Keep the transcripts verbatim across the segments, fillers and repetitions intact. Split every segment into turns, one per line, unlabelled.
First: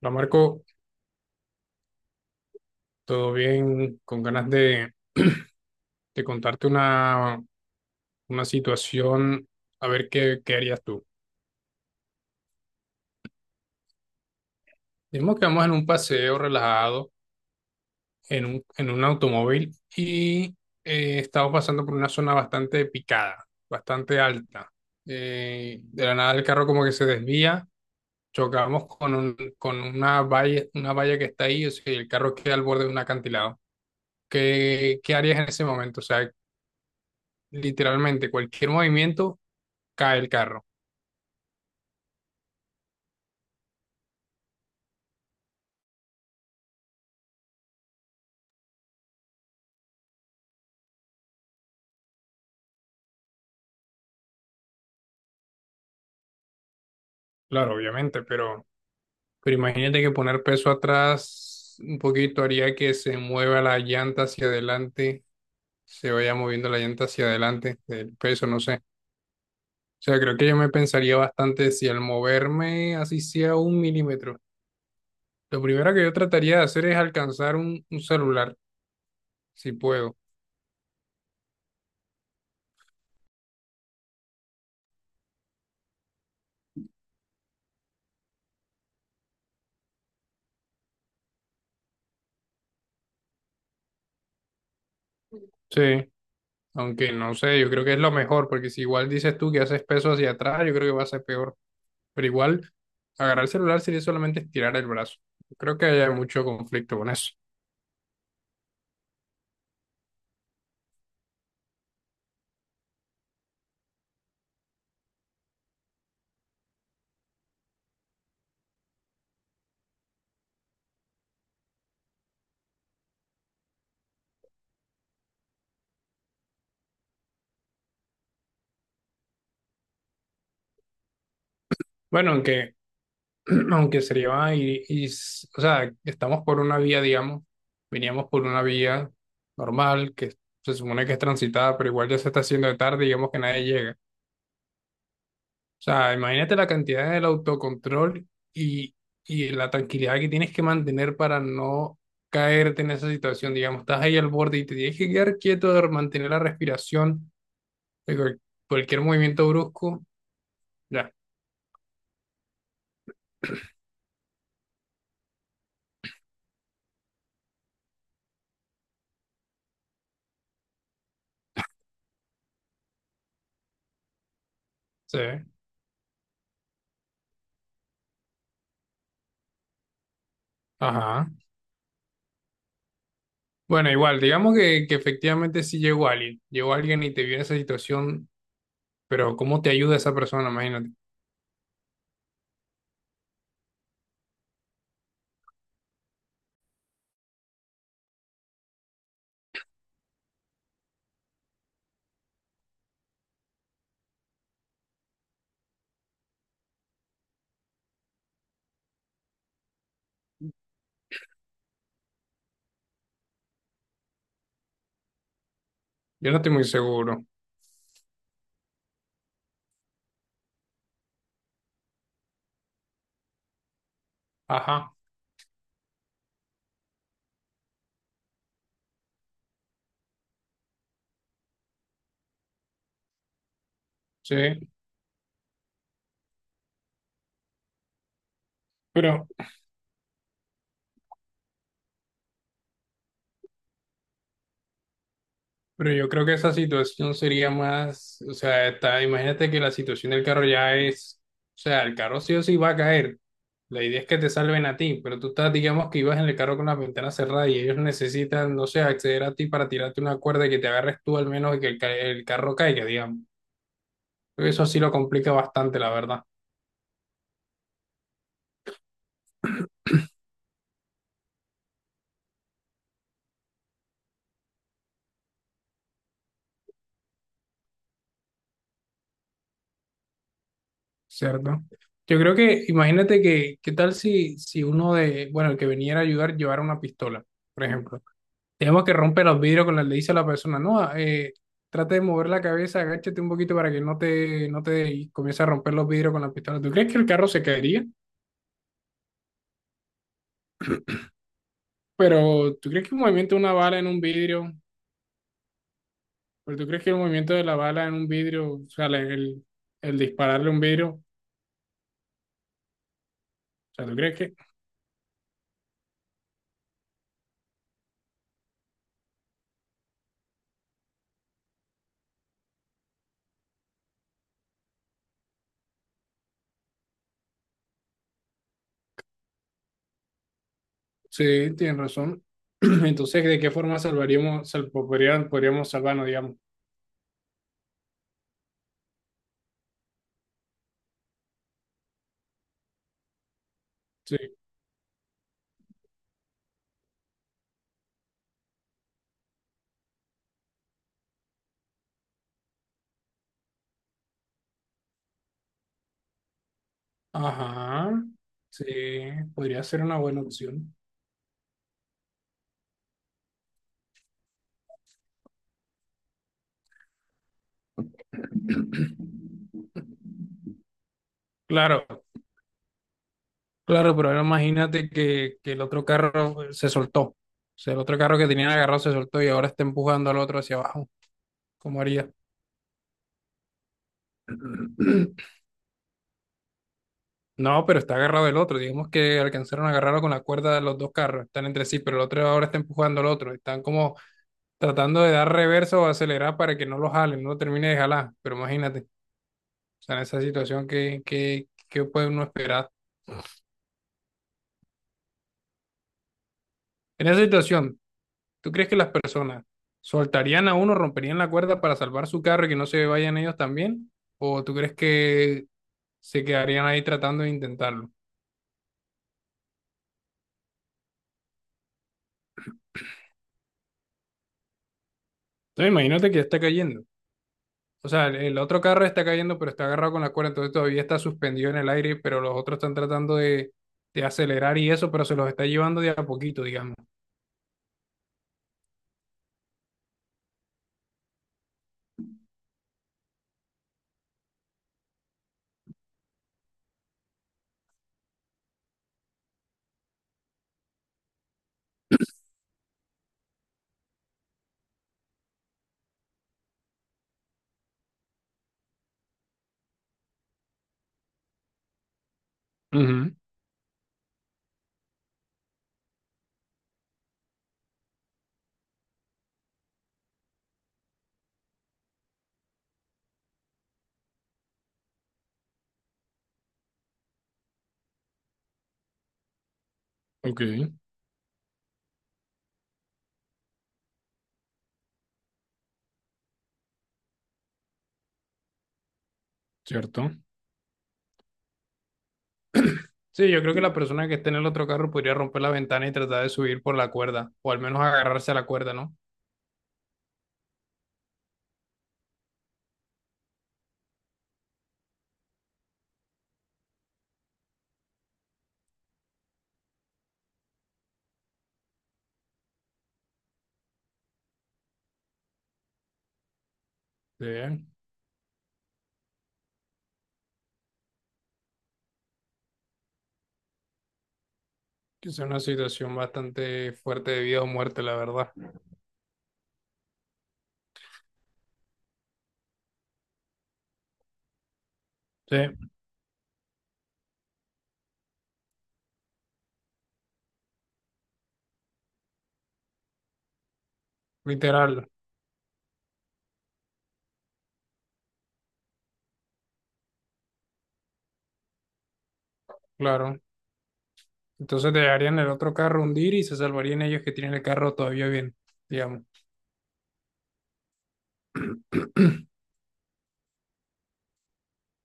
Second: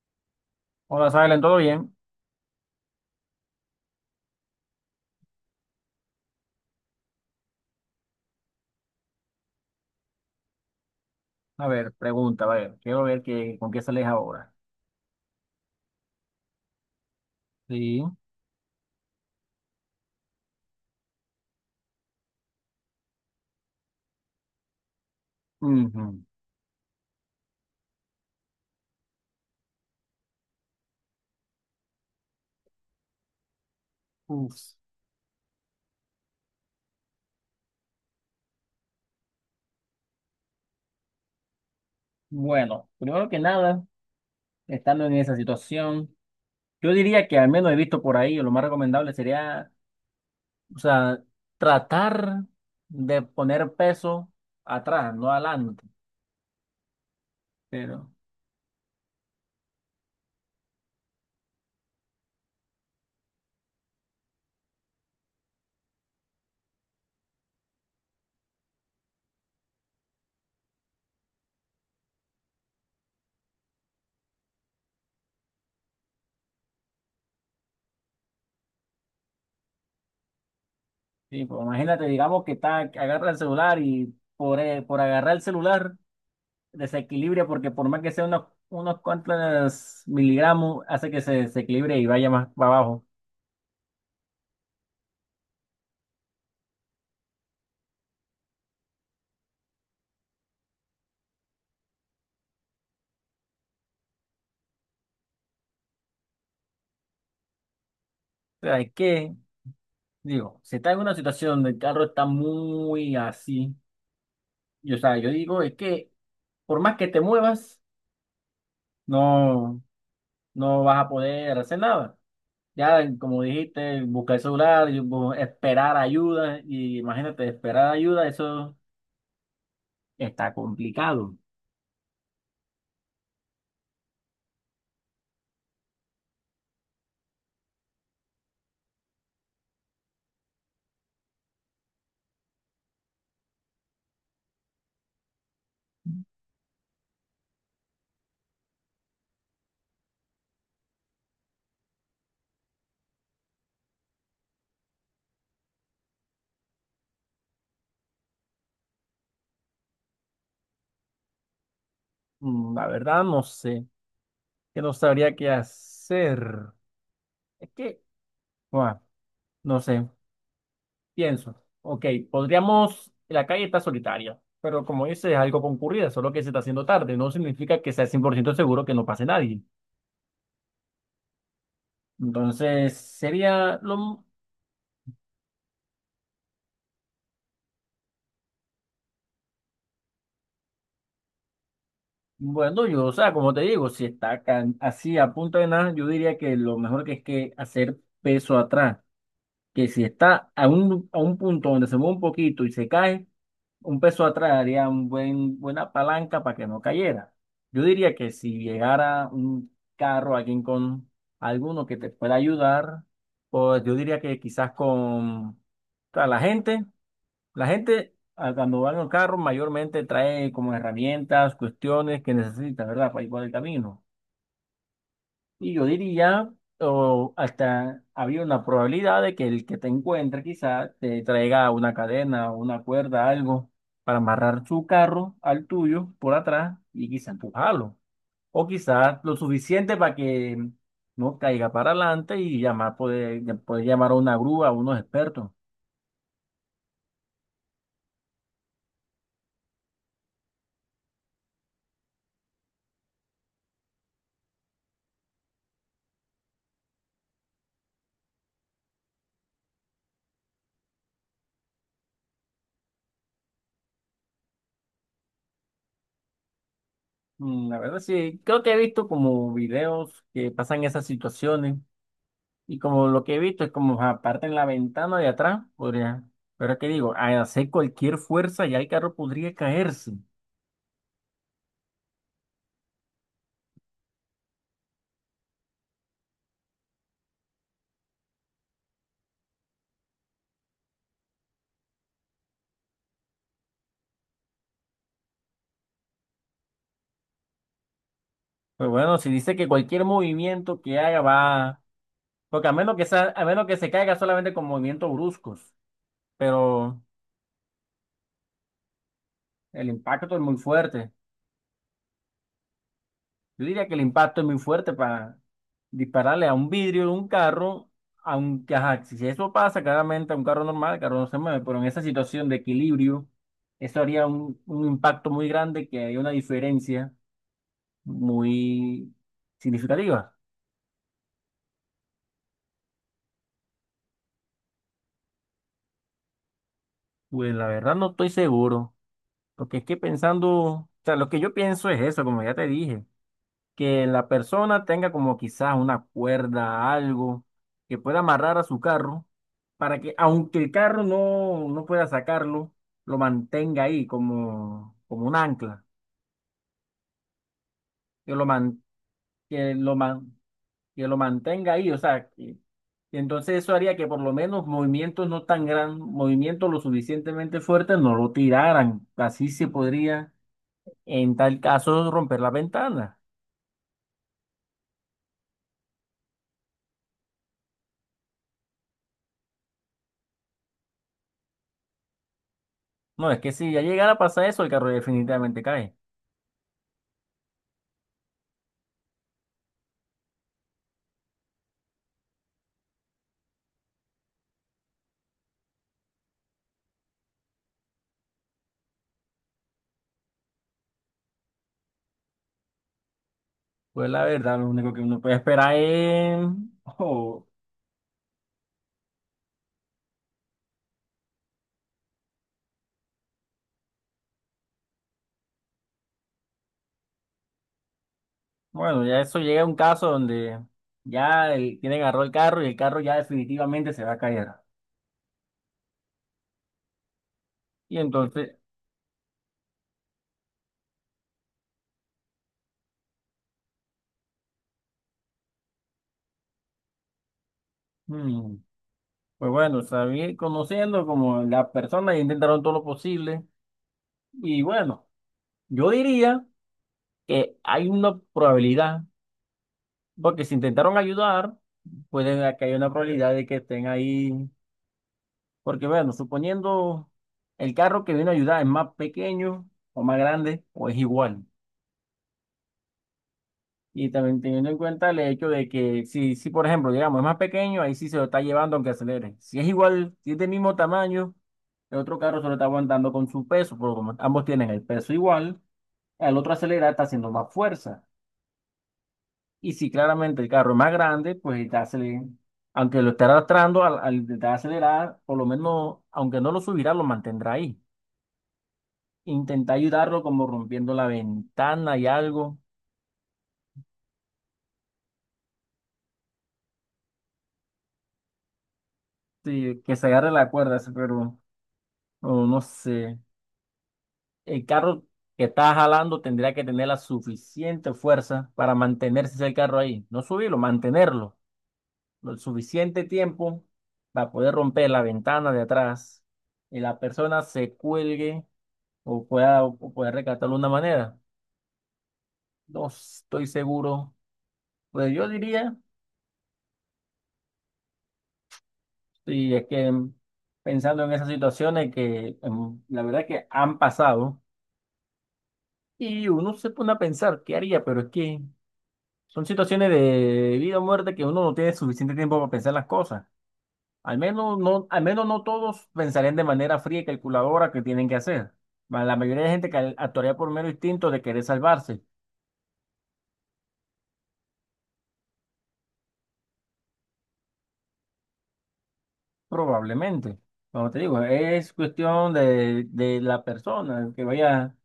No, Marco,
Hola, Silent, ¿todo bien?
todo bien, con ganas de, de contarte una, una situación, a ver qué, qué harías tú.
A ver, pregunta, a ver, quiero ver qué, con qué sales ahora.
Digamos que vamos en un paseo relajado,
Sí.
en un, en un automóvil, y eh, estamos pasando por una zona bastante picada, bastante alta. Eh, de la
Ujú.
nada el carro como que se desvía, chocamos con, un- con una valla, una valla que está ahí, o sea, el carro queda al borde de un acantilado.
Uf.
¿Qué, qué harías en ese momento? O sea, literalmente cualquier movimiento cae el carro.
Bueno, primero que nada, estando en esa situación, yo diría que al menos he visto por ahí, o lo más recomendable sería, o sea, tratar de poner peso atrás, no adelante.
Claro,
Pero,
obviamente, pero, pero imagínate que poner peso atrás un poquito haría que se mueva la llanta hacia adelante, se vaya moviendo la llanta hacia adelante del peso, no sé. O sea, creo que yo me pensaría bastante si al moverme así sea un milímetro. Lo primero que yo trataría de hacer es alcanzar un, un celular, si puedo.
sí, pues imagínate, digamos que está, agarra el celular y por, eh, por agarrar el celular. Desequilibrio, porque por más que sea unos, unos cuantos miligramos, hace que se desequilibre y vaya más para abajo.
Sí, aunque no sé, yo creo que es lo mejor, porque si igual dices tú que haces peso hacia atrás, yo creo que va a ser peor. Pero igual, agarrar el celular sería solamente estirar el brazo. Creo que hay mucho conflicto con eso.
O sea, es que, digo, si está en una situación donde el carro está muy así, y, o sea, yo digo, es que por más que te muevas, no, no vas a poder hacer nada. Ya, como dijiste, buscar el celular, y bu- esperar ayuda, y imagínate, esperar ayuda, eso está complicado.
Bueno, aunque, aunque sería, y, y, s- o sea, estamos por una vía, digamos, veníamos por una vía normal, que se supone que es transitada, pero igual ya se está haciendo de tarde, digamos que nadie llega. O sea, imagínate la cantidad del autocontrol y, y la tranquilidad que tienes que mantener para no caerte en esa situación, digamos, estás ahí al borde y te tienes que quedar quieto, mantener la respiración de cual- cualquier movimiento brusco, ya,
Mm, la verdad, no sé, que no sabría qué hacer. Es que, guau. No sé, pienso. Ok, podríamos. La calle está solitaria, pero como dices, es
se.
algo concurrida, solo que se está haciendo tarde. No significa que sea cien por ciento seguro que no pase nadie.
Ajá.
Entonces, sería
Bueno, igual,
lo.
digamos que, que efectivamente sí llegó alguien, llegó alguien y te vio en esa situación, pero ¿cómo te ayuda esa persona? Imagínate.
Bueno, yo, o sea, como te digo, si está acá, así a punto de nada, yo diría que lo mejor que es que hacer peso atrás. Que si está a un, a un punto donde se mueve un poquito y se cae, un peso atrás haría un buen, buena palanca para que no cayera. Yo diría que si llegara un carro, alguien con alguno que te pueda ayudar, pues yo diría que quizás con o sea,
Yo no
la
estoy muy
gente,
seguro.
la gente ah, cuando va en el carro mayormente trae como herramientas, cuestiones que necesita, ¿verdad? Para ir por el camino.
Ajá,
Y yo diría, o hasta había una probabilidad de que el que te encuentre quizá te traiga una cadena o una cuerda, algo, para amarrar
sí.
su carro al tuyo por atrás y quizá empujarlo. O quizá
Pero
lo suficiente para que no caiga para adelante y llamar, poder, poder llamar a una grúa, a unos expertos.
Pero yo creo que esa situación sería más, o sea, está, imagínate que la situación del carro ya es, o sea, el carro sí o sí va a caer. La idea es que te salven a ti, pero tú estás, digamos que ibas en el carro con la ventana cerrada y ellos necesitan, no sé, acceder a ti para tirarte una cuerda y que te agarres tú al menos y que el, ca- el carro caiga, digamos. Creo que eso sí lo complica bastante, la verdad.
Mm, la verdad sí, creo que he visto como videos que pasan esas situaciones. Y como lo que he visto es como aparte en la ventana de atrás, podría. Pero es que digo, al hacer cualquier fuerza ya el carro podría caerse.
Cierto. Yo creo que, imagínate que, ¿qué tal si, si uno de, bueno, el que venía a ayudar llevara una pistola, por ejemplo? Digamos que rompe los vidrios con la le dice a la persona, no, eh, trata de mover la cabeza, agáchate un poquito para que no te, no te y comience a romper los vidrios con la pistola. ¿Tú crees que el carro se caería?
Pues bueno, si dice que cualquier movimiento que haga va.
Pero
Porque
¿tú
a
crees que
menos
el
que sea,
movimiento de
a
una
menos que
bala en
se
un
caiga
vidrio,
solamente con movimientos bruscos.
pero tú crees que el
Pero
movimiento de la bala en un vidrio, o sea, la- el,
el
el
impacto es
dispararle
muy
un vidrio, o
fuerte. Yo diría
sea,
que
¿tú
el
crees que?
impacto es muy fuerte para dispararle a un vidrio de un carro, aunque ajá, si eso pasa claramente a un carro normal, el carro no se mueve, pero en esa situación de equilibrio, eso haría un, un impacto muy grande que hay una diferencia muy significativa.
Sí, tienes razón. Entonces, ¿de qué forma salvaríamos, sal- podrían- podríamos salvarnos, digamos?
Pues la verdad no estoy seguro, porque es que pensando, o sea, lo que yo pienso es eso, como ya te dije. Que
Sí.
la persona tenga como quizás una cuerda, algo que pueda amarrar a su carro para que aunque el carro no, no pueda sacarlo, lo mantenga ahí como, como un ancla,
Ajá.
que lo,
Sí,
man-
podría
que
ser
lo,
una buena
man-
opción.
que lo mantenga ahí, o sea, que, que entonces eso haría que por lo menos movimientos no tan gran, movimientos lo suficientemente fuertes no lo tiraran, así se podría en tal
Claro,
caso romper la ventana.
claro, pero ahora imagínate que, que el otro carro eh, se soltó. O sea, el otro carro que tenían agarrado se soltó y ahora está empujando al otro hacia abajo. ¿Cómo haría?
No, es que si ya llegara a pasar eso, el carro definitivamente cae.
No, pero está agarrado el otro. Digamos que alcanzaron a agarrarlo con la cuerda de los dos carros. Están entre sí, pero el otro ahora está empujando al otro. Están como tratando de dar reversa o acelerar para que no lo jalen, no lo termine de jalar. Pero imagínate, o sea, en esa situación, ¿qué, qué, qué puede uno esperar?
Pues la verdad, lo único que uno puede esperar es,
En esa
oh,
situación, ¿tú crees que las personas soltarían a uno, romperían la cuerda para salvar su carro y que no se vayan ellos también? ¿O tú crees que se quedarían ahí tratando de intentarlo?
bueno, ya eso llega a un caso donde ya el, quien agarró el carro y el carro ya definitivamente se va a caer.
Entonces imagínate que ya está cayendo. O
Y
sea, el el
entonces,
otro carro está cayendo, pero está agarrado con la cuerda, entonces todavía está suspendido en el aire, pero los otros están tratando de, de acelerar y eso, pero se los está llevando de a poquito, digamos.
mm, pues bueno, sabía, conociendo como las personas intentaron todo lo posible. Y bueno, yo diría que hay una probabilidad, porque si intentaron ayudar, puede que haya una probabilidad de que estén ahí. Porque bueno, suponiendo el carro que vino a ayudar es más pequeño o más grande o es igual.
Ujú.
Y también teniendo en cuenta el hecho de que si, si por ejemplo, digamos, es más pequeño, ahí sí se lo está llevando aunque acelere. Si es igual, si es del mismo tamaño, el otro carro se lo está aguantando con su peso, porque como ambos tienen el peso igual, el otro acelera, está haciendo más fuerza. Y si
Ok.
claramente el carro es más grande, pues está acelerando. Aunque lo esté arrastrando, al, al intentar acelerar, por lo menos, aunque no lo subirá, lo mantendrá ahí. Intenta
Cierto.
ayudarlo como rompiendo la ventana y algo,
Sí, yo creo que la persona que esté en el otro carro podría romper la ventana y tratar de subir por la cuerda, o al menos agarrarse a la cuerda, ¿no?
sí, que se agarre la cuerda, sí, pero no no sé. El carro que está jalando tendría que tener la suficiente fuerza para mantenerse el carro ahí. No subirlo, mantenerlo. Lo suficiente tiempo para poder romper la ventana de atrás y la
Sí,
persona se cuelgue o pueda, o pueda rescatarlo de una manera. No estoy seguro.
que
Pues
es
yo
una
diría,
situación bastante fuerte de vida o muerte, la verdad.
si es que pensando en esas situaciones que em, la verdad que han pasado
Sí,
y uno se pone a pensar, ¿qué haría? Pero es que... Son situaciones de vida o muerte que uno no tiene suficiente tiempo para pensar las cosas. Al menos
literal,
no, al menos no todos pensarían de manera fría y calculadora que tienen que hacer. Ma- La mayoría de gente cal- actuaría por mero instinto de querer salvarse,
claro. Entonces dejarían el otro carro hundir y se salvarían ellos que tienen el carro todavía bien, digamos.
probablemente. Como te digo, es cuestión de, de la persona que vaya,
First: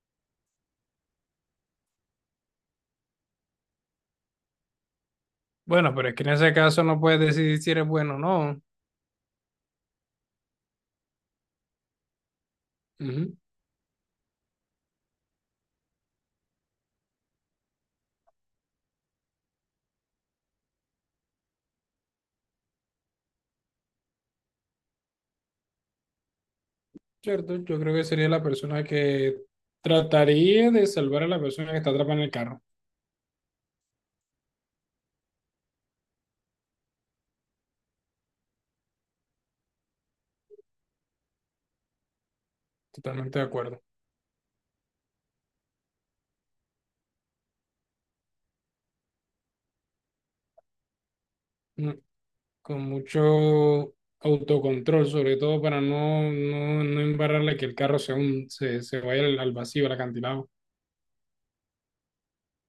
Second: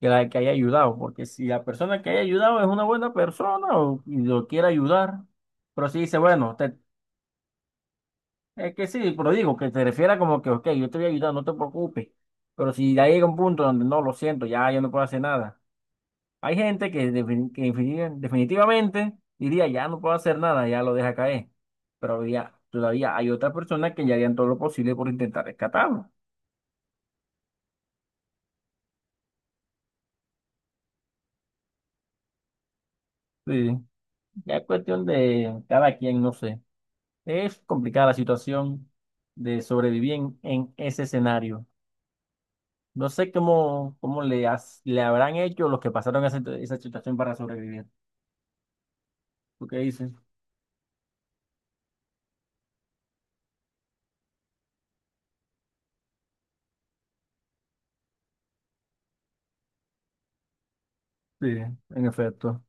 que, la, que haya ayudado, porque si la persona que haya ayudado es una buena persona o, y lo quiere ayudar, pero
Bueno,
si
pero es
dice,
que en ese
bueno, te,
caso no puedes decidir si eres bueno o no.
es que sí, pero digo, que te refiera como que, ok, yo te voy a ayudar, no te preocupes. Pero si ya llega un
Ujú.
punto donde no, lo siento, ya yo no puedo hacer nada. Hay gente que, defini- que infini- definitivamente diría, ya no puedo hacer nada, ya lo deja caer. Pero había- todavía hay otras personas que ya harían todo lo posible por intentar rescatarlo.
Cierto, yo creo que sería la persona que trataría de salvar a la persona que está atrapada en el carro.
Sí, ya es cuestión de cada quien, no sé. Es complicada la situación de sobrevivir en, en ese escenario. No sé
Totalmente de acuerdo.
cómo, cómo le, has- le habrán hecho los que pasaron esa esa situación para sobrevivir. ¿Tú qué dices?
Mm, con mucho autocontrol, sobre todo para no, no, no embarrarle que el carro se, un- se, se vaya al, al vacío, al acantilado.
Sí, en efecto.